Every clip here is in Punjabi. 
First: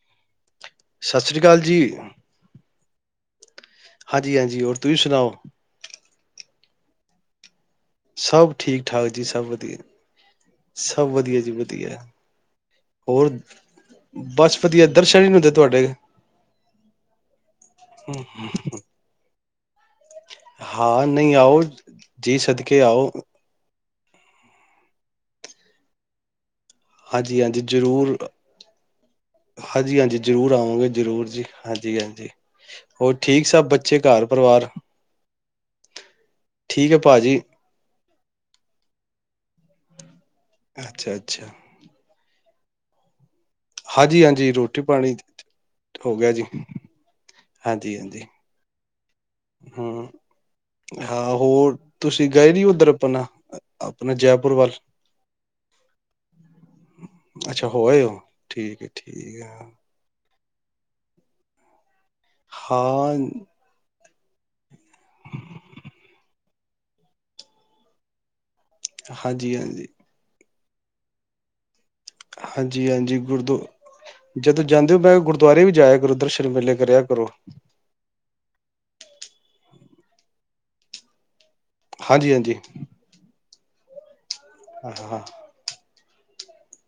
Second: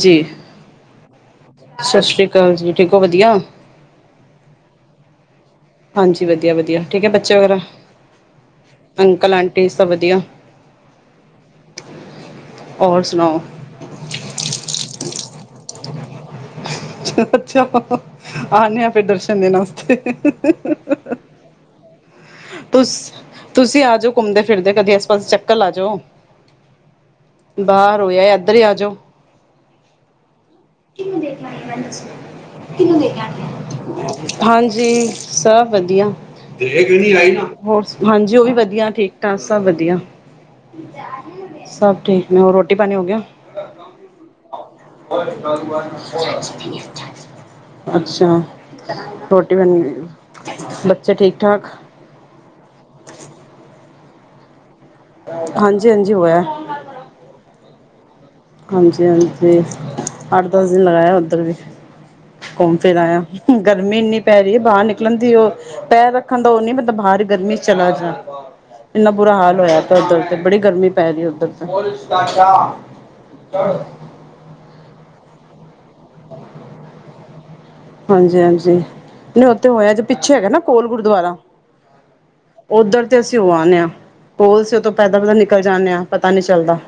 ਜੀ ਸਤਿ ਸ੍ਰੀ ਅਕਾਲ ਜੀ, ਸਤਿ ਸ੍ਰੀ ਅਕਾਲ ਜੀ ਠੀਕ ਓ ਵਧੀਆ ਹਾਂਜੀ ਹਾਂਜੀ ਹੋਰ ਤੁਸੀਂ ਸੁਣਾਓ ਹਾਂਜੀ ਵਧੀਆ ਵਧੀਆ ਠੀਕ ਏ। ਬੱਚੇ ਵਗੈਰਾ ਸਭ ਠੀਕ ਠਾਕ ਜੀ ਸਭ ਵਧੀਆ ਸਭ ਵਧੀਆ ਜੀ ਵਧੀਆ ਔਰ ਹੋਰ ਸੁਣਾਓ ਬਸ ਵਧੀਆ ਦਰਸ਼ਨ ਈ ਨਈ ਦਿੱ ਤੁਹਾਡੇ ਛਾ ਅਛਾ ਹਮ, ਆਨੇ ਆ ਫਿਰ ਦਰਸ਼ਨ ਦੇਣਾ ਹਾਂ ਨਹੀਂ ਆਓ ਜੀ ਸਦਕੇ ਤੁਸ ਆਓ ਤੁਸੀਂ ਆ ਜਾਓ ਘੁੰਮਦੇ ਫਿਰਦੇ ਕਦੇ ਏਸ ਪਾਸੇ ਚੱਕਰ ਲਾ ਜਾਓ ਹਾਂਜੀ-ਹਾਂਜੀ ਬਾਹਰ ਹੋਇਆ ਇੱਧਰ ਹੀ ਆਜਓ ਹਾਂਜੀ, ਹਾਂਜੀ ਹੋਰ ਠੀਕ ਸਭ ਬੱਚੇ ਘਰ ਪਰਿਵਾਰ, ਹਾਂਜੀ ਸਭ ਵਧੀਆ ਠੀਕ ਹੈ ਭਾਜੀ, ਹੋ ਹਾਂਜੀ ਉਹ ਵੀ ਵਧੀਆ ਠੀਕ ਘਰ ਸਬ ਵਧੀਆ। ਅੱਛਾ-ਅੱਛਾ। ਸਭ ਠੀਕ ਨੇ ਹੋਰ ਰੋ ਰੋਟੀ ਪਾਣੀ ਹੋ ਗਿਆ ਹਾਂਜੀ ਹਾਂਜੀ ਰੋਟੀ ਪਾਣੀ ਹੋ ਗਿਆ ਜੀ, ਹਾਂਜੀ-ਹਾਂਜੀ। ਅੱਛਾ ਰੋਟੀ ਬਨ ਗਈ ਹੂੰ ਬੱਚੇ ਹਾਂ ਠੀਕ ਠਾਕ ਹੋਰ ਤੁਸੀਂ ਗਏ ਨੀ ਉੱਧਰ ਅਪਨਾ ਅਪਨਾ ਜੈਪੁਰ ਵੱਲ ਹਾਂਜੀ ਹਾਂਜੀ ਹੋਇਆ। ਅੱਛਾ ਹੋ ਆਏ ਹੋ ਠੀਕ ਹੈ ਹਾਂਜੀ ਠੀਕ ਹੈ ਹਾਂਜੀ ਅੱਠ ਦਸ ਦਿਨ ਲਗਾਇਆ ਉੱਧਰ ਵੀ ਘੁੰਮ ਫਿਰ ਹਾਂ ਆਇਆ ਗਰਮੀ ਇੰਨੀ ਪੈ ਰਹੀ ਏ ਬਾਹਰ ਨਿਕਲਣ ਦੀ ਉਹ, ਪੈਰ ਰੱਖਣ ਦਾ ਉਹ ਨੀ ਬੰਦਾ ਬਾਹਰ ਗਰਮੀ ਚ ਚਲਾ ਜੇ। ਇੰਨਾ ਬੁਰਾ ਹਾਂਜੀ ਹਾਲ ਹੋਇਆ ਹਾਂਜੀ ਪਿਆ ਤੁਰ-ਤੁਰ ਬੜੀ ਗਰਮੀ ਪੈ ਰਹੀ ਹੈ ਉੱਧਰ ਤੇ। ਚਾਚਾ ਗੁਰਦੋ, ਜਦੋਂ ਜਾਂਦੇ ਹੋ ਮੈਂ ਗੁਰਦ ਦਵਾਰੇ ਵੀ ਜਾਇਆ ਕਰੋ ਦਰਸ਼ਨ ਮੇਲੇ ਕਰਿਆ ਕਰੋ। ਹਾਂਜੀ-ਹਾਂਜੀ ਨਹੀਂ ਉੱਥੇ ਹੋਇਆ ਜੋ ਪਿੱਛੇ ਹੈਗਾ ਨਾ ਕੋਲ ਗੁਰਦੁਆਰਾ ਹਾਂਜੀ ਹਾਂਜੀ ਉਧਰ ਤੇ ਅਸੀਂ ਹੋ ਆਉਂਨੇ ਆ। ਪੋਲ ਸੀ ਹਾਂ ਉਥੋਂ ਪੈਦਲ [unintelligible] ਹਾਂ ਨਿਕਲ ਜਾਨੇ ਆ। ਪਤਾ ਨੀ ਚੱਲਦਾ।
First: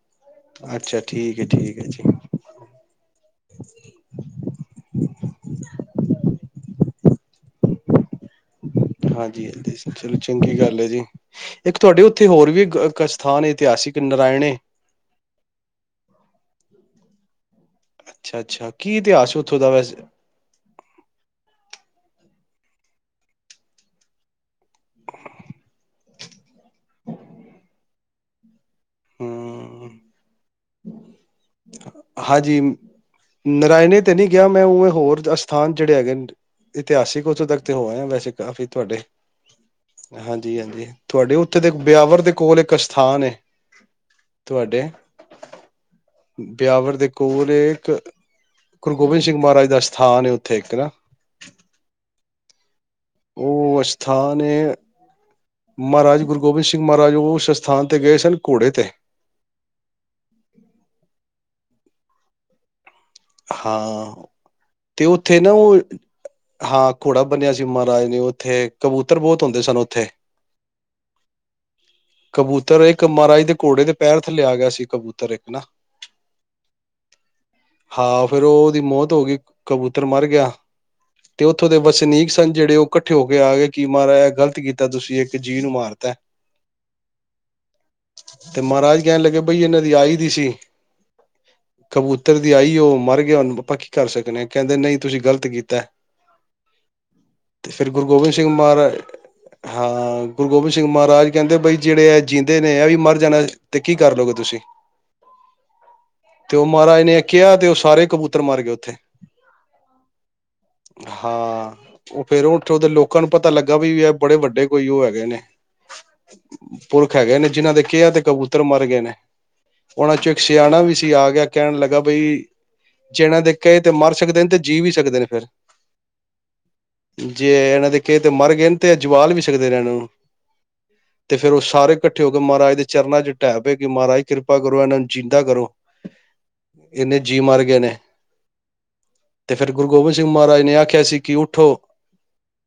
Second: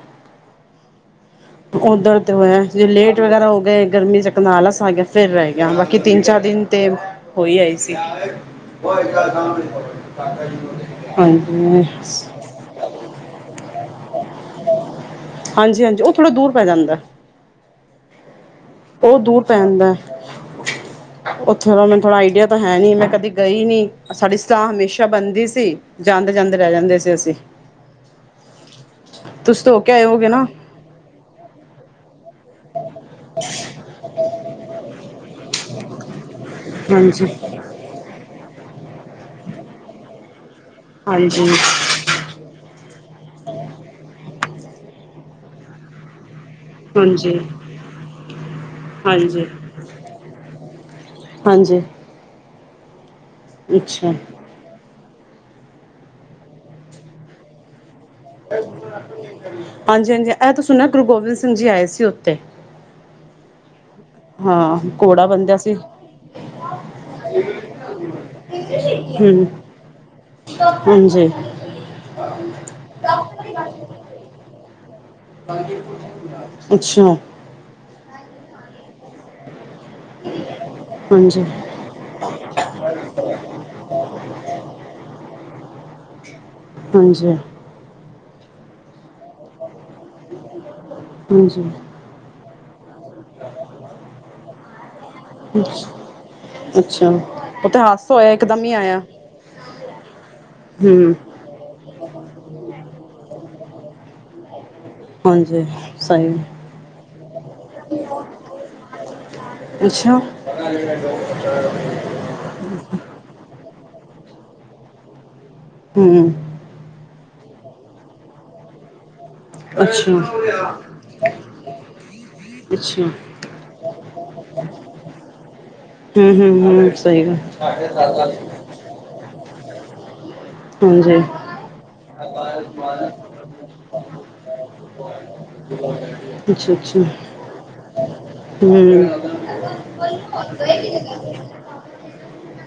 ਅੱਛਾ ਠੀਕ ਹੈ ਠੀਕ ਹੈ ਜੀ ਉੱਧਰ ਤੇ ਹੋ ਆਏ ਜੇ ਲੇਟ ਵਗੈਰਾ ਹੋ ਗਏ ਗਰਮੀ ਚੱਕਣ ਆਲਸ ਆ ਗਿਆ ਫਿਰ ਰਹਿ ਗਏ। [unintelligible] ਕੇ ਤਿੰਨ-ਚਾਰ ਦਿਨ ਤੇ, ਮੈਂ ਹੋ ਈ ਆਈ ਸੀ। ਹਾਂਜੀ-ਹਾਂਜੀ ਚਲੋ ਚੰਗੀ ਗੱਲ ਹੈ ਜੀ, ਇੱਕ ਹਾਂਜੀ ਤੁਹਾਡੇ ਉੱਥੇ ਹੋਰ ਵੀ ਇੱਕ ਸਥਾਨ ਐ ਇਤਿਹਾਸਿਕ ਨਰਾਇਣੇ ਹਾਂਜੀ-ਹਾਂਜੀ ਉਹ ਥੋੜਾ ਦੂਰ ਪੈ ਜਾਂਦਾ। ਅੱਛਾ ਅੱਛਾ ਕੀ ਉਹ ਇਤਿਹਾਸ ਦੂਰ ਪੈ ਉੱਥੋਂ ਦਾ ਜਾਂਦਾ। ਵੈਸੇ ਉੱਥੇ ਥੋੜਾ ਆਈਡੀਆ ਤਾਂ ਹੈ ਨੀ ਮੈਂ ਕਦੇ ਗਈ ਨੀ, ਸਾਡੀ ਸਲਾਹ ਹਮੇਸ਼ਾ ਬਣਦੀ ਸੀ ਜਾਂਦੇ-ਜਾਂਦੇ ਰਹਿ ਜਾਂਦੇ ਸੀ ਅਸੀਂ। ਤੁਸੀ ਤਾਂ ਹੋ ਕੇ ਹਮ ਆਏ ਹੋਊਗੇ ਨਾ। ਹਾਂਜੀ ਨਰਾਾਇਣੇ ਤੇ ਨਹੀਂ ਗਿਆ ਮੈਂ ਉਵੇਂ ਹੋਰ [unintelligible] ਸਥਾਨ ਜਿਹੜੇ ਹੈਗੇ ਨੇ ਹਾਂਜੀ ਇਤਿਹਾਸਿਕ ਉੱਥੋਂ ਤੱਕ ਤੇ ਹੋ ਆਇਆ ਵੈਸੇ ਕਾਫੀ। ਤੁਹਾਡੇ, ਹਾਂਜੀ ਹਾਂਜੀ-ਹਾਂਜੀ ਤੁਹਾਡੇ ਹਾਂਜੀ ਉੱਥੇ ਦੇ ਵਿਆਵਰ ਦੇ ਕੋਲ ਇੱਕ ਸਥਾਨ ਏ, ਤੁਹਾਡੇ ਬਿਆਵਰ ਦੇ ਹਾਂਜੀ ਕੋਲ ਇੱਕ, ਗੁਰੂ ਗੋਬਿੰਦ ਸਿੰਘ ਹਾਂਜੀ ਮਹਾਰਾਜ ਦਾ ਸਥਾਨ ਹੈ ਉੱਥੇ ਇੱਕ ਨਾ। ਹਾਂਜੀ ਉਹ ਅੱਛਾ ਅਸਥਾਨ ਏ ਮਹਾਰਾਜ ਗੁਰੂ ਗੋਬਿੰਦ ਸਿੰਘ ਮਹਾਰਾਜ ਉਸ ਅਸਥਾਨ ਤੇ ਗਏ ਸਨ ਘੋੜੇ ਤੇ ਹਾਂਜੀ-ਹਾਂਜੀ ਇਹ ਤਾਂ ਸੁਣਿਆ ਗੁਰੂ ਗੋਬਿੰਦ ਸਿੰਘ ਜੀ ਆਏ ਸੀ ਉੱਥੇ। ਹਾਂ ਹਾਂ ਤੇ ਘੋੜਾ ਉੱਥੇ ਨਾ ਬੰਦਿਆ ਸੀ ਉਹ, ਹਾਂ ਘੋੜਾ ਬੰਨਿਆ ਸੀ ਮਹਾਰਾਜ ਨੇ ਉੱਥੇ ਕਬੂਤਰ ਬਹੁਤ ਹਮ ਹੁੰਦੇ ਸਨ ਉੱਥੇ। ਹਾਂਜੀ ਕਬੂਤਰ ਇੱਕ ਮਹਾਰਾਜ ਦੇ ਘੋੜੇ ਦੇ ਪੈਰ ਥੱਲੇ ਆ ਗਿਆ ਸੀ ਕਬੂਤਰ ਇੱਕ ਨਾ। ਅੱਛਾ ਹਾਂ ਫੇਰ ਉਹ ਉਹਦੀ ਮੌਤ [unintelligible] ਤੋਂ ਕਿ ਕਬੂਤਰ ਮਰ ਗਿਆ, ਹਾਂਜੀ ਤੇ ਉੱਥੋ ਦੇ ਵਸਨੀਕ ਸਨ ਜਿਹੜੇ ਉਹ ਇਕੱਠੇ ਹੋ ਕੇ ਆ ਗਏ ਕਿ ਮਹਾਰਾਜ ਇਹ ਗ਼ਲਤ ਕੀਤਾ ਤੁਸੀਂ ਇੱਕ ਜੀਅ ਨੂੰ ਮਾਰਤੈ। ਹਾਂਜੀ ਤੇ ਮਹਾਰਾਜ ਕਹਿਣ ਲੱਗੇ ਬਈ ਇਹਨਾਂ ਦੀ ਆਈ ਦੀ ਸੀ। ਹਾਂਜੀ, ਤੇ ਆਈ ਉਹ ਮਰ ਗਿਆ ਆਪਾਂ ਕੀ ਕਰ ਸਕਦੇ ਨੇ, ਕਹਿੰਦੇ ਨਹੀਂ ਤੁਸੀਂ ਗ਼ਲਤ ਅੱਛਾ ਕੀਤਾ ਅੱਛਾ ਉਹ ਤੇ ਫਿਰ ਗੁਰੂ ਹਾਦਸਾ ਹੋਇਆ ਗੋਬਿੰਦ ਸਿੰਘ ਇੱਕਦਮ ਹੀ ਮਹਾਰਾਜ, ਆਇਆ ਹਾਂ ਗੁਰੂ ਗੋਬਿੰਦ ਸਿੰਘ ਹੂੰ ਮਹਾਰਾਜ ਕਹਿੰਦੇ ਬਈ ਜਿਹੜੇ ਏ ਜੀਂਦੇ ਨੇ ਇਹ ਵੀ ਮਰ ਜਾਣਾ ਤੇ ਕੀ ਕਰਲੋ ਗੇ, ਤੁਸੀਂ। ਹਾਂਜੀ, ਸਹੀ। ਤੇ ਉਹ ਮਹਾਰਾਜ ਨੇ ਕਿਹਾ ਤੇ ਉਹ ਸਾਰੇ ਕਬੂਤਰ ਮਾਰ ਗਏ ਉੱਥੇ, ਅੱਛਾ ਹਾਂ ਉਹ ਫੇਰ ਉੱਥੋ ਦੇ ਲੋਕਾਂ ਨੂੰ ਪਤਾ ਲੱਗਾ ਵੀ ਏ ਬੜੇ ਵੱਡੇ ਕੋਈ ਉਹ ਹੈਗੇ ਨੇ। ਹੂ, ਪੁਰਖ ਹੈਗੇ ਨੇ ਜਿਹਨ੍ਹਾਂ ਦੇ ਕਿਹਾ ਤੇ ਕਬੂਤਰ ਮਰ ਗਏ ਨੇ। ਅੱਛਾ ਉਹਨਾਂ ਚੋਂ ਇੱਕ ਸਿਆਣਾ ਵੀ ਸੀ ਆ ਗਿਆ, ਕਹਿਣ ਲੱਗਾ ਬਈ ਅੱਛਾ ਜੇ ਇਹਨਾਂ ਦੇ ਕਹੇ ਤੇ ਮਰ ਸਕਦੇ ਨੇ ਤੇ ਜੀ ਵੀ ਸਕਦੇ ਨੇ ਫਿਰ, ਹੂੰ ਹੂੰ ਹੂੰ ਸਹੀ ਗੱਲ ਜੇ ਇਹਨਾਂ ਦੇ ਕਹੇ ਤੇ ਮਰ ਗਏ ਨੇ ਤੇ ਜਵਾਲ ਵੀ ਹਿਰਦੇ ਰਹਿ ਨੂੰ, ਹਾਂਜੀ ਤੇ ਫੇਰ ਉਹ ਸਾਰੇ ਇਕੱਠੇ ਹੋ ਕੇ ਮਹਾਰਾਜ ਦੇ ਚਰਨਾਂ ਚ ਢਹਿ ਪਏ ਕਿ ਮਹਾਰਾਜ ਕਿਰਪਾ ਕਰੋ, ਇਹਨਾਂ ਨੂੰ ਜਿੰਦਾ ਕਰੋ। ਅੱਛਾ ਅੱਛਾ ਇੰਨੇ ਜੀਅ ਮਰ ਗਏ ਨੇ, ਹੂੰ ਹੂੰ ਤੇ ਫਿਰ ਗੁਰੂ ਗੋਬਿੰਦ ਸਿੰਘ ਮਹਾਰਾਜ ਨੇ ਆਖਿਆ ਸੀ ਕਿ ਉੱਠੋ,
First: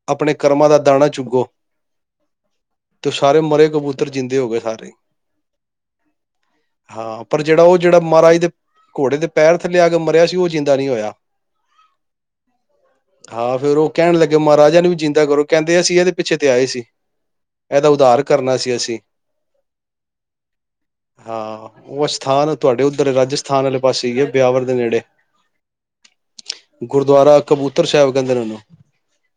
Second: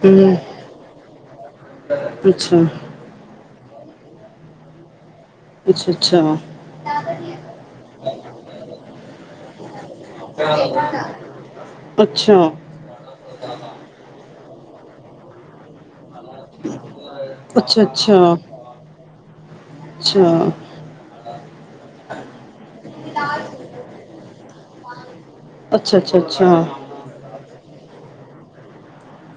ਆਪਣੇ ਕਰਮਾਂ ਦਾ ਦਾਨ ਆ ਚੁਕੋ। ਅੱਛਾ, ਕਬੂਤਰ ਜਿੰਦੇ ਹੋ ਗਏ ਸਾਰੇ। ਅੱਛਾ ਹਾਂ, ਪਰ ਜਿਹੜਾ ਉਹ ਜਿਹੜਾ ਮਹਾਰਾਜ ਦੇ ਘੋੜੇ ਦੇ ਪੈਰ ਥੱਲੇ ਆ ਕੇ ਮਰਿਆ ਸੀ ਉਹ ਜਿੰਦਾ ਨੀ ਹੋਇਆ, ਅੱਛਾ ਅੱਛਾ ਹਾਂ ਫੇਰ ਉਹ ਕਹਿਣ ਲੱਗੇ ਮ ਰਾਜਾ ਨੂੰ ਵੀ ਜਿੰਦਾ ਕਰੋ, ਕਹਿੰਦੇ ਅਸੀਂ ਇਹਦੇ ਪਿੱਛੇ ਤੇ ਆਏ ਸੀ, ਇਹਦਾ ਉੱਧਾਰ ਕਰਨਾ ਸੀ ਅਸੀਂ, ਹਾਂ ਉਹ ਅਸਥਾਨ ਤੁਹਾਡੇ ਉੱਧਰ ਰਾਜਸ [unintelligible] ਦੇ ਨੇੜੇ। ਅੱਛਾ ਅੱਛਾ ਅੱਛਾ ਅੱਛਾ ਅੱਛਾ ਅੱਛਾ ਗੁਰਦੁਆਰਾ ਕਬੂਤਰ ਸਾਹਿਬ। ਗੰਦਲਾਂ ਨੂੰ।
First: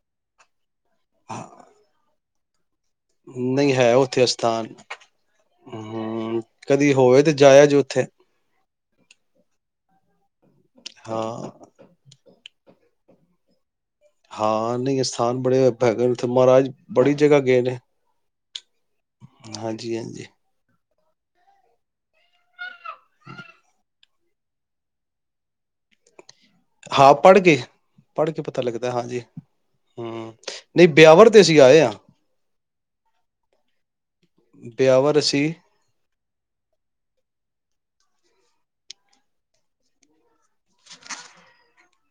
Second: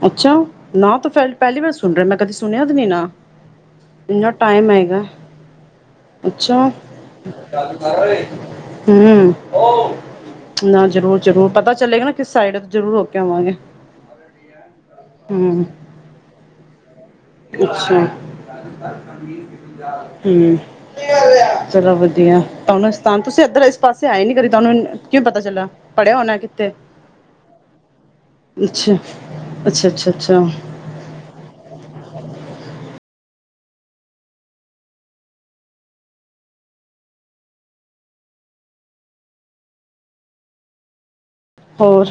ਅੱਛਾ, ਨਾਂ ਤਾਂ ਫੇਰ ਪਹਿਲੀ ਵਾਰ ਸੁਣ ਰਿਹਾ, ਮੈਂ ਕਦੀ ਸੁਣ ਸੁਣਿਆ ਨੀ ਨਾ, ਨਹੀਂ ਹੈ ਉੱਥੇ ਨਾ ਟਾਈਮ ਅਸਥਾਨ ਹੈਗਾ, ਹਮ ਅੱਛਾ, ਕਦੀ ਹੋਵੇ ਤੇ ਜਾਇਆ ਜੇ ਉੱਥੇ ਹਮ, ਨਾ ਜ਼ਰੂਰ ਹਾਂ ਜ਼ਰੂਰ ਪਤਾ ਚੱਲੇਗਾ ਨਾ ਕਿਸ ਸਾਈਡ ਜ਼ਰੂਰ ਹੋਕੇ ਆਵਾਂਗੇ। ਹਾਂ ਨਹੀਂ ਅਸਥਾਨ ਬੜੇ ਹੂੰ ਹੋਏ ਭੈਥ ਮਹਾਰਾਜ ਬੜੀ ਜਗ੍ਹਾ ਗਏ ਨੇ ਅੱਛਾ। ਹਾਂਜੀ ਹਾਂਜੀ ਹੂ ਚਲੋ ਵਧੀਆ ਤੁਹਾਨੂੰ ਤਾਂ ਤੁਸੀਂ ਇੱਧਰ ਇਸ ਪਾਸੇ ਆਏ ਨੀ ਕਦੀ ਤੁਹਾਨੂੰ ਕਿਉਂ ਪਤਾ ਚੱਲ ਪੜ੍ਹਿਆ ਹੋਣਾ। ਕਿੱਥੇ ਹਾਂ ਪੜ੍ਹ ਕੇ, ਪੜ੍ਹ ਕੇ ਪਤਾ ਲੱਗਦਾ ਹੈ। ਅੱਛਾ ਹਾਂਜੀ ਅੱਛਾ ਅੱਛਾ ਹਮ ਅੱਛਾ ਨਹੀਂ ਵਿਆਵਰ ਤੇ ਅਸੀਂ ਆਏ ਹਾਂ। [inaudible] ਬਿਆਵਰ ਅਸੀ ਹੋਰ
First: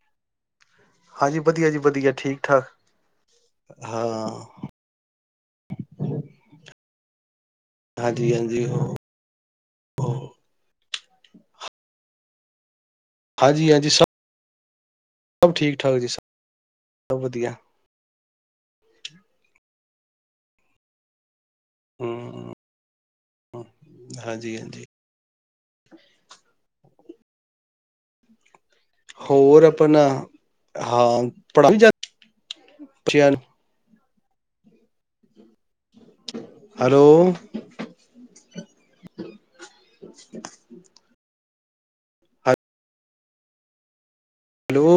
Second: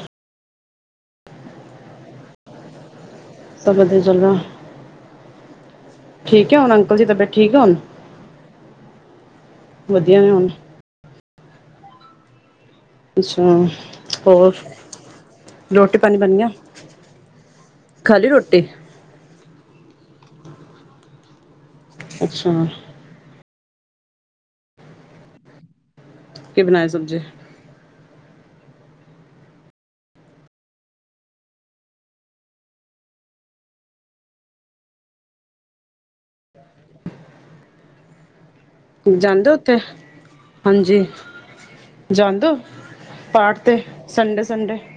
ਹਾਂਜੀ ਵਧੀਆ ਜੀ ਵਧੀਆ ਠੀਕ-ਠਾਕ। ਸਭ ਵਧੀਆ ਚੱਲਦਾ, ਠੀਕ ਹੈ ਹੁਣ ਅ ਅਂਕੱਲ ਜੀ ਤਬੀਅਤ ਠੀਕ ਆ ਹੁਣ, ਹਾਂਜੀ ਹਾਂਜੀ ਵਧੀਆ ਨੇ ਹੁਣ ਅੱਛਾ। ਹਾਂਜੀ ਹਾਂਜੀ ਹੋਰ, ਸਭ ਠੀਕ ਠਾਕ ਰੋਟੀ ਜੀ ਪਾਣੀ ਸਭ ਬਨ ਗਿਆ। ਵਧੀਆ ਖਾਲੀ ਰੋਟੀ [unintelligible] ਅੱਛਾ। ਹਾਂਜੀ-ਹਾਂਜੀ। ਕੀ ਬਣਾਇਆ ਸਬਜੀ ਹੋਰ ਆਪਣਾ ਹਾਂ ਪੜਾ ਲਿਆ ਬੱਚਿਆਂ ਨੂੰ। ਹੈਲੋ। ਜਾਂਦੇ ਉੱ ਉਥੇ ਹਾਂਜੀ ਜਾਂਦੋ ਐੱ ਪਾਠ ਤੇ। ਸੰਡੇ-ਸੰਡੇ। Hello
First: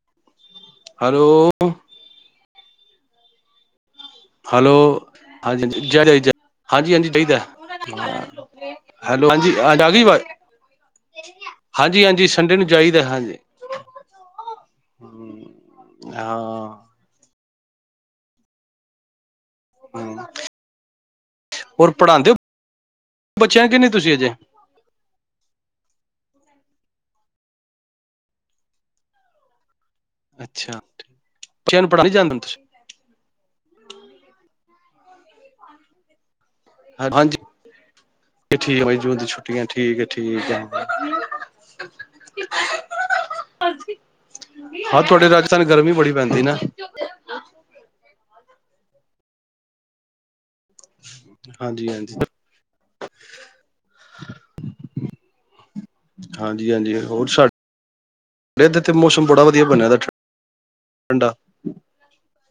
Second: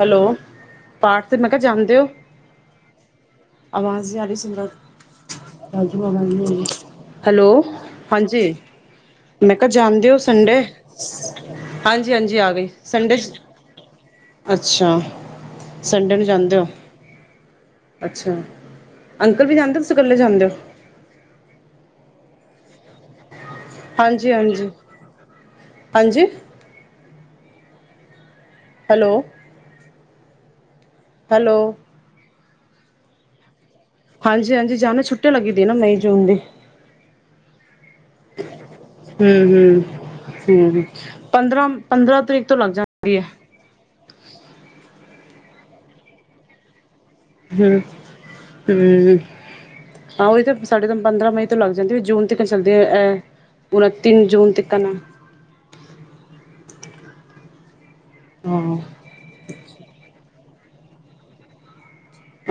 hello. ਪਾਠ ਹੈਲੋ ਤੇ ਮੈਂ ਕਿਹਾ ਜਾਂਦੇ ਹੋ। ਆਵਾਜ਼ ਨੀ ਆ ਰਿ ਸੁਣ ਨਾ ਹੈਲੋ ਹਾਂਜੀ ਹਾਂਜੀ ਰਾਜੂ ਜੈ ਜੈ ਨਾਲ ਜੈ ਗੱਲ ਹੋ ਰੀ, ਹਾਂਜੀ ਹਾਂਜੀ ਚਾਹੀਦਾ ਹੈਲੋ। ਹਾਂਜੀ ਹੈਲੋ ਹਾਂਜੀ ਮੈਂ ਕਿਹਾ ਆ ਗਈ ਜਾਂਦੇ ਹੋ ਆਵਾਜ਼ ਸੰਡੇ, ਹਾਂਜੀ ਹਾਂਜੀ ਹਾਂਜੀ-ਹਾਂਜੀ ਆ ਸੰਡੇ ਨੂੰ ਗਈ ਚਾਹੀਦਾ ਸੰਡੇ ਹਾਂਜੀ ਅੱਛਾ ਸੰਡੇ ਨੂੰ ਜਾਂਦੇ ਹੋ। ਹਾਂ ਅੱਛਾ। ਅੰਕਲ ਵੀ ਜਾਂਦੇ ਨੇ, ਕੇ ਤੁਸੀ ਕੱਲੇ ਹੂੰ, ਜਾਂਦੇ ਹੋ। ਹੋਰ ਪੜ੍ਹਾਉਂਦੇ ਹੋ ਬੱਚਿਆਂ ਨੂੰ ਕਿ ਨਹੀਂ ਤੁਸੀਂ ਅਜੇ ਹਾਂਜੀ-ਹਾਂਜੀ। ਹਾਂਜੀ। ਹੈਲੋ। ਅੱਛਾ। ਹੈਲੋ ਬੱਚਿਆਂ ਨੂੰ ਪੜਾਨੇ ਜਾਂਦੇ ਹੋ ਤੁਸੀ ਹਾਂਜੀ ਹਾਂਜੀ ਜਾਣ ਛੁੱਟਿਆ ਲੱਗੀ ਦੀ ਨਾ ਮਈ ਜੂਨ ਦੀ। ਹਾਂਜੀ ਠੀਕ ਹੈ ਬਾਈ ਜੂਨ ਦੀ ਹੂ ਛੁੱਟੀਆਂ ਹੂ ਠੀਕ ਹੈ ਠੀਕ ਹੈ ਹੂ ਪੰਦਰਾਂ ਪੰਦਰਾਂ ਤਰੀਕ ਤੋਂ ਲੱਗ ਜਾਣ ਗਏ ਹਾਂ ਤੁਹਾਡੇ ਰਾਜਸਥਾਨ ਗਰਮੀ ਬੜੀ ਪੈਂਦੀ ਨਾ ਹੂੰ [unintelligible] ਹੂੰ ਹਾ ਓਹੀ ਤਾਂ ਸਾਡੇ ਤਾਂ ਪੰਦਰਾਂ ਮਈ ਤੋਂ ਲੱਗ ਹਾਂਜੀ ਜਾਂਦੀ ਹਾਂਜੀ ਜੂਨ ਤੱਕ ਚੱਲਦੀ ਪੂਰਾ ਤਿੰਨ ਜੂਨ ਤੱਕ ਨਾ ਹਾਂਜੀ ਹਾਂਜੀ ਹੋਰ ਹਾਂ। ਇਧਰ ਤੇ ਮੌਸਮ ਬੜਾ ਵਧੀਆ ਬਣਿਆ ਠੰਡਾ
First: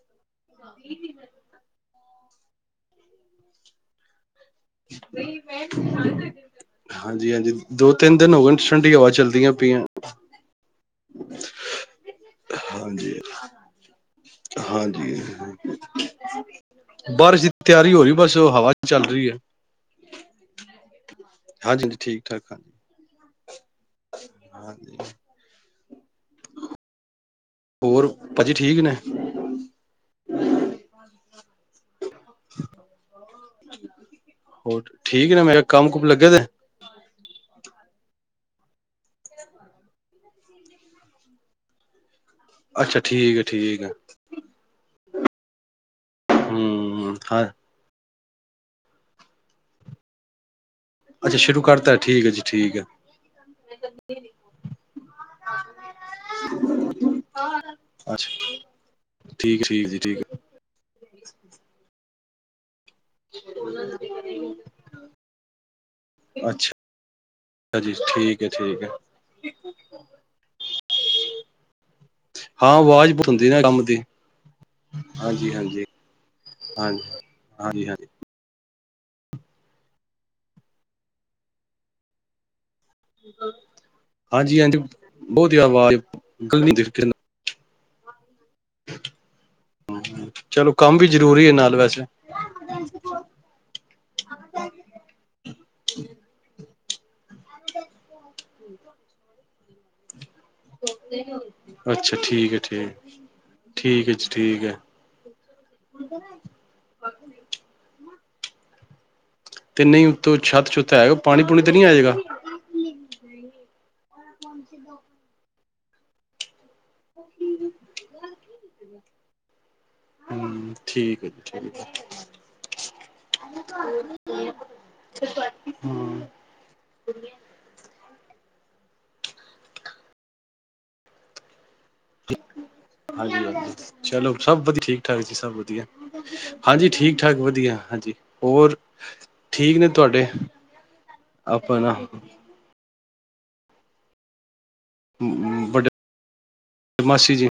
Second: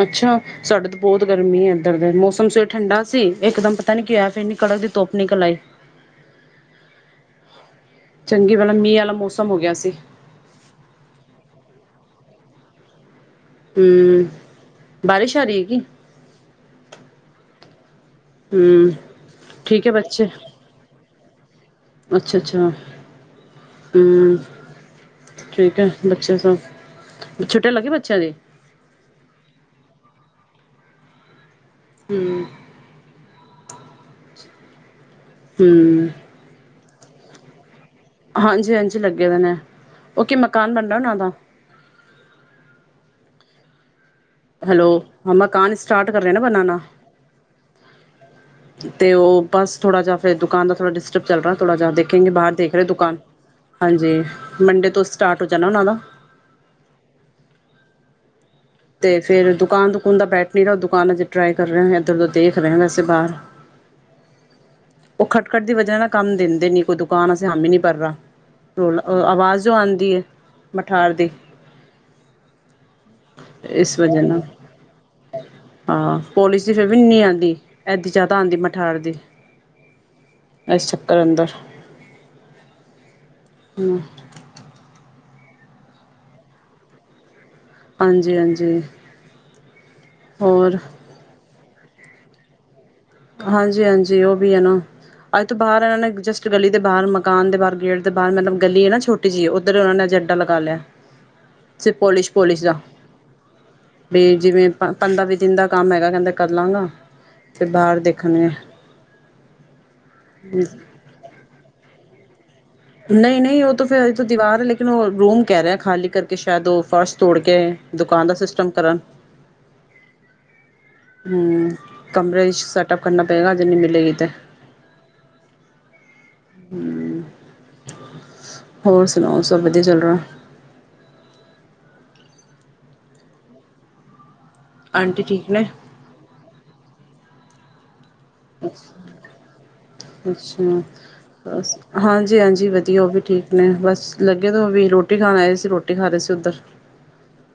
ਅੱਛਾ ਸਾਡੇ ਤੋਂ ਬਹੁਤ ਗਰਮੀ ਹੈ ਇੱਧਰ ਤੇ ਮੌਸਮ ਸਵੇਰ ਠੰਡਾ ਸੀ ਇਕ ਇੱਕਦਮ ਪਤਾ ਨੀ ਕਿਹਾ ਫਿਰ ਨੀ ਹਾਂ [inaudible] ਹਾਂਜੀ ਹਾਂਜੀ ਦੋ ਤਿੰਨ ਦਿਨ ਹੋ ਗਏ ਚੰਗੀ ਭਲਾ ਠੰਡੀਆਂ ਮੀਂਹ ਹਵਾਵਾ ਵਾਲਾ ਮੌਸਮ ਚਲਦਿਆਂ ਹੋ ਗਿਆ ਪਇਆ। ਸੀ। ਹਾਂਜੀ ਹੂੰ, ਹਾਂਜੀ ਬਾਰਿਸ਼ ਆ ਰਹੀ ਹੈਗੀ ਬਾਰਿਸ਼ ਦੀ ਤਿਆਰੀ ਹੋ ਰਹੀ ਬਸ ਉਹ ਹਵਾ ਹੂੰ ਚੱਲ ਰਹੀ ਹੈ ਠੀਕ ਹੈ ਬੱਚੇ ਹਾਂਜੀ ਹਾਂਜੀ ਠੀਕ ਅੱਛਾ ਠਾਕ ਅੱਛਾ ਹਾਂਜੀ ਹੂੰ ਹਾਂਜੀ ਠੀਕ ਹੈ। ਬੱਚਿਆਂ ਸਭ ਛੁੱਟੀਆਂ ਲੱਗੀ ਹੋਰ ਬੱਚਿਆਂ ਦੀ ਭਾਜੀ ਠੀਕ ਨੇ। ਹੂੰ ਹੋਰ ਠੀਕ ਨਾ ਮੇਰੇ ਕੰਮ ਕੁਮ ਹੂੰ, ਲੱਗੇ ਨੇ। ਹਾਂਜੀ ਹਾਂਜੀ ਲੱਗੇ ਹੋਏ ਨੇ। ਉਹ ਕੀ ਮਕਾਨ ਬਣਦਾ ਉਹਨਾਂ ਦਾ ਅੱਛਾ ਠੀਕ ਹੈ ਠੀਕ ਹੈ। ਹੈਲੋ ਹਮ ਅਕਾਸ ਸਟਾਰਟ ਕਰ ਲੈ ਇੰਨਾ ਦਾ ਹਮ ਹਾਂ ਤੇ ਉਹ ਬਸ ਥੋੜਾ ਜਿਹਾ ਫੇਰ ਦੁਕਾਨ ਦਾ ਥੋੜ੍ਹਾ ਡਿਸਟਰਬ ਅੱਛਾ ਚੱਲ ਰਿਹਾ ਸ਼ੁਰੂ ਥੋੜ੍ਹਾ ਜਿਹਾ ਕਰਤਾ ਠੀਕ ਦੇਖੋਗੇ ਹੈ ਜੀ ਬਾਹਰ ਦੇਖ ਠੀਕ ਹੈ ਰਹੇ ਦੁਕਾਨ। ਹਾਂਜੀ ਮੰਡੇ ਤੋਂ ਸਟਾਰਟ ਹੋ ਜਾਣਾ ਉਹਨਾਂ ਦਾ ਅੱਛਾ ਤੇ ਫੇਰ ਠੀਕ ਠੀਕ ਦੁਕਾਨ ਜੀ ਦੁਕੂਾਨ ਠੀਕ ਦਾ ਬੈਠ ਨੀ ਰਹ ਦੁਕਾਨ ਅਜੇ ਟਰਾਈ ਕਰ ਰਹੇ ਨੇ। ਚਲੋ ਦੇਖ ਰਹੇਗਾ ਬਾਹਰ ਉਹ ਖਟਖਟ ਦੀ ਵਜ੍ਹਾ ਨਾਲ ਕੰਮ ਦਿੰਦੇ ਨੀ ਅੱਛਾ ਕੋਈ ਦੁਕਾਨ ਅਸੀਂ ਹਾਮੀ ਹੀ ਨੀ ਜੀ ਭਹਾ ਠੀਕ ਹੈ ਠੀਕ ਹੈ ਰੋਲਾ ਆਵਾਜ਼ ਜੋ ਆਉਂਦੀ ਹੈ ਮਠਾਰ ਦੀ ਹਾਂ ਆਵਾਜ਼ ਬਹੁਤ ਹੁੰਦੀ ਨਾ ਕੰਮ ਇਸ ਦੀ ਵਜੇ ਨਾਲ। ਹਾਂਜੀ ਹਾਂਜੀ ਹਾਂ ਪੋਲਿਸ਼ ਦੀ ਜਮਾ ਹਾਂਜੀ ਇਹ ਨਹੀ ਆਂਦੀ ਹਾਂਜੀ ਹਾਂਜੀ ਇਹਦੀ ਜਾਦਾ ਆਂਦੀ। ਠਾਰ ਦੀ ਇਸ ਚੱਕਰ ਅੰਦਰ ਹਾਂਜੀ ਹਾਂਜੀ ਓਦੀ ਆਵਾਜ਼ ਕਦੀ ਦੇਖੇ ਨਾ [unintelligible] ਹਾਂਜੀ ਹਾਂਜੀ ਚਲੋ ਹੋਰ ਕੰਮ ਵੀ ਜ਼ਰੂਰੀ ਹੈ ਨਾਲ ਵੈਸੇ ਅੱਛਾ ਹਾਂਜੀ ਹਾਂਜੀ ਉਹ ਵੀ ਹੈ ਨਾ ਅੱਜ ਤੋਂ ਬਾਹਰ ਇਹਨਾਂ ਨੇ ਜਸਟ ਗਲੀ ਤੇ ਬਾਹਰ ਮਕਾ ਮਕਾਨ ਦੇ ਬਾਹਰ ਗੇਟ ਦੇ ਬਾਹਰ ਮਤਲਬ ਗਲੀ ਹੈ ਨਾ ਛੋਟੀ ਜਿਹੀ ਉਹ ਫਿਰ ਹੁਣ ਏਨਾ ਚਿਰ ਅੱਡਾ ਲਗਾ ਲਿਆ ਹੈ ਸਿਰਫ਼ ਅੱਛਾ ਪੋਲਿਸ਼ ਠੀਕ ਹੈ ਪੋਲਿਸ਼ ਦਾ ਠੀਕ ਠੀਕ ਹੈ ਜੀ ਬਈ ਠੀਕ ਜਿਵੇਂ ਹੈ ਪੰਦਰਾਂ ਵੀਹ ਦਿਨ ਦਾ ਕੰਮ ਹੈਗਾ ਕਹਿੰਦੇ ਕਰ ਲਾਂਗਾ ਫਿਰ ਬਾਹਰ ਦੇਖਣੇ ਆ ਤੇ ਨਹੀਂ ਉਤੋਂ ਛੱਤ ਛੁਤ ਹੈ ਪਾਣੀ ਪੂਣੀ ਤੇ ਨਹੀ ਆ ਜਾਏਗਾ ਨਹੀਂ ਨਹੀਂ ਉਹ ਤਾਂ ਫਿਰ ਦੀਵਾਰ ਹੈ ਲੇਕਿਨ ਉਹ ਰੂਮ ਕਹਿ ਰਿਹਾ ਹੈ ਖਾਲੀ ਕਰਕੇ ਸ਼ਾਇਦ ਉਹ ਫਾਸਟ ਤੋੜ ਕੇ ਦੁਕਾਨ ਦਾ ਸਿਸਟਮ ਕਰਨ ਹਮ ਠੀਕ ਹੈ ਜੀ ਹੂੰ ਠੀਕ ਕਮਰੇ 'ਚ ਸੈਟਅਪ ਕਰਨਾ ਪਏਗਾ ਜੇ ਨਹੀਂ ਮਿਲੇਗੀ ਤੇ ਹਾਂ [inaudible] ਹੋਰ ਸੁਣਾਓ ਸਭ ਵਧੀਆ ਚੱਲ ਰਿਹਾ ਹਾਂਜੀ ਹਾਂਜੀ ਚਲੋ ਸਭ ਵਧੀਆ ਠੀਕ ਠਾਕ ਆਂਟੀ ਜੀ ਸਭ ਨੇ ਵਧੀਆ ਹਾਂਜੀ ਠੀਕ ਠੀਕ ਠਾਕ ਵਧੀਆ ਹਾਂਜੀ ਹੋਰ ਠੀਕ ਨੇ ਤੁਹਾਡੇ ਅੱਛਾ ਆਪਣਾ ਹਾਂਜੀ ਹਾਂਜੀ ਵਧੀਆ ਉਹ ਵੀ ਠੀਕ ਨੇ ਬਸ ਲੱਗੇ ਓਵੀ ਰੋਟੀ ਖਾਣ ਆਏ ਸੀ ਵੱਡੇ ਰੋਟੀ ਖਾ ਰਹੇ ਸੀ ਉੱਧਰ ਮਾਸੀ ਜੀ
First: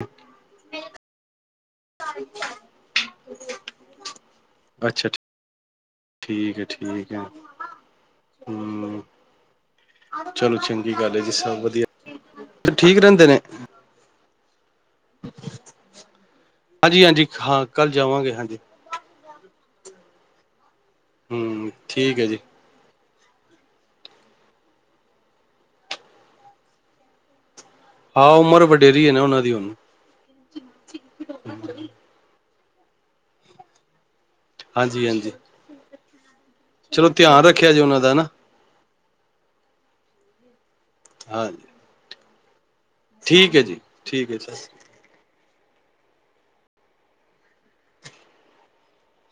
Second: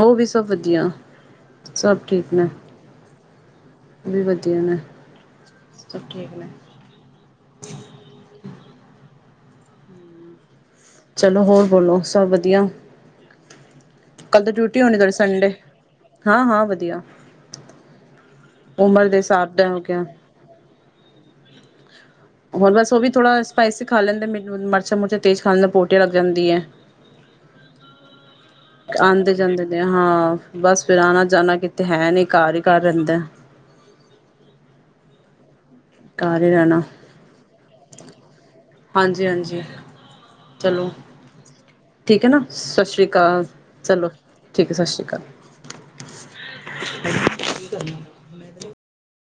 ਐੱ ਵੀ ਸਭ ਵਧੀਆ ਸਭ ਠੀਕ ਨੇ ਵੀ ਵਧੀਆ ਤੇ ਏਨੇ ਅੱਛਾ ਸਭ ਠੀਕ ਨੇ ਹੂ ਚਲੋ ਚੰਗਾ ਚਲੋ ਹੋਰ ਬੋਲੋ ਸਭ ਵਧੀਆ। ਠੀਕ ਰਹਿੰਦੇ ਨੇ ਕੱਲ ਤੋਂ ਡਿਊਟੀ ਹੋਣੀ ਤੁਹਾਡੀ ਸੰਡੇ। ਹਾਂ-ਹਾਂ ਵਧੀਆ। ਹਾਂਜੀ ਹਾਂਜੀ ਹਾਂ ਕੱਲ ਜਾਵਾਂਗੇ ਹਾਂਜੀ ਉਮਰ ਦੇ ਹਿਸਾਬ ਦਾ ਹੋ ਗਿਆ। ਹੂੰ ਠੀਕ ਹੈ ਜੀ। ਥੋੜ੍ਹਾ ਸਪਾਈਸੀ ਖਾ ਲੈਂਦੇ ਮੈਂਨੂੰ ਮਿਰਚਾਂ-ਮੁਰਚਾਂ ਤੇਜ ਖਾਣ ਨਾਲ ਪੋਟੀਆਂ ਲੱਗ ਜਾਂਦੀਆਂ। ਹਾਂ ਉਮਰ ਵਡੇਰੀ ਹੈ ਨਾ ਆਂਦੇ ਉਹਨਾਂ ਦੀ ਜਾਂਦੇ ਹੁਣ ਨੇ ਹਾਂ ਬਸ ਫਿਰ ਆਣਾ ਜਾਣਾ ਕਿਤੇ ਹੈ ਨੀ ਘਰ ਹੀ ਘਰ ਰਹਿੰਦਾ। ਹਾਂਜੀ-ਹਾਂਜੀ। ਘਰ ਹੀ ਰਹਿਣਾ ਚਲੋ ਧਿਆਨ ਰੱਖਿਆ ਜੇ ਉਹਨਾਂ ਦਾ ਹਨਾ। ਹਾਂਜੀ-ਹਾਂਜੀ ਚਲੋ। ਹਾਂਜੀ। ਠੀਕ ਹੈ ਨਾ। ਸਤਿ ਸ਼੍ਰੀ ਅਕਾਲ, ਠੀਕ ਹੈ ਜੀ ਚਲੋ ਸਰ ਠੀਕ ਹੈ ਸਤਿ ਸ਼੍ਰੀ ਅਕਾਲ। ਕੀ ਕਰਨਾ।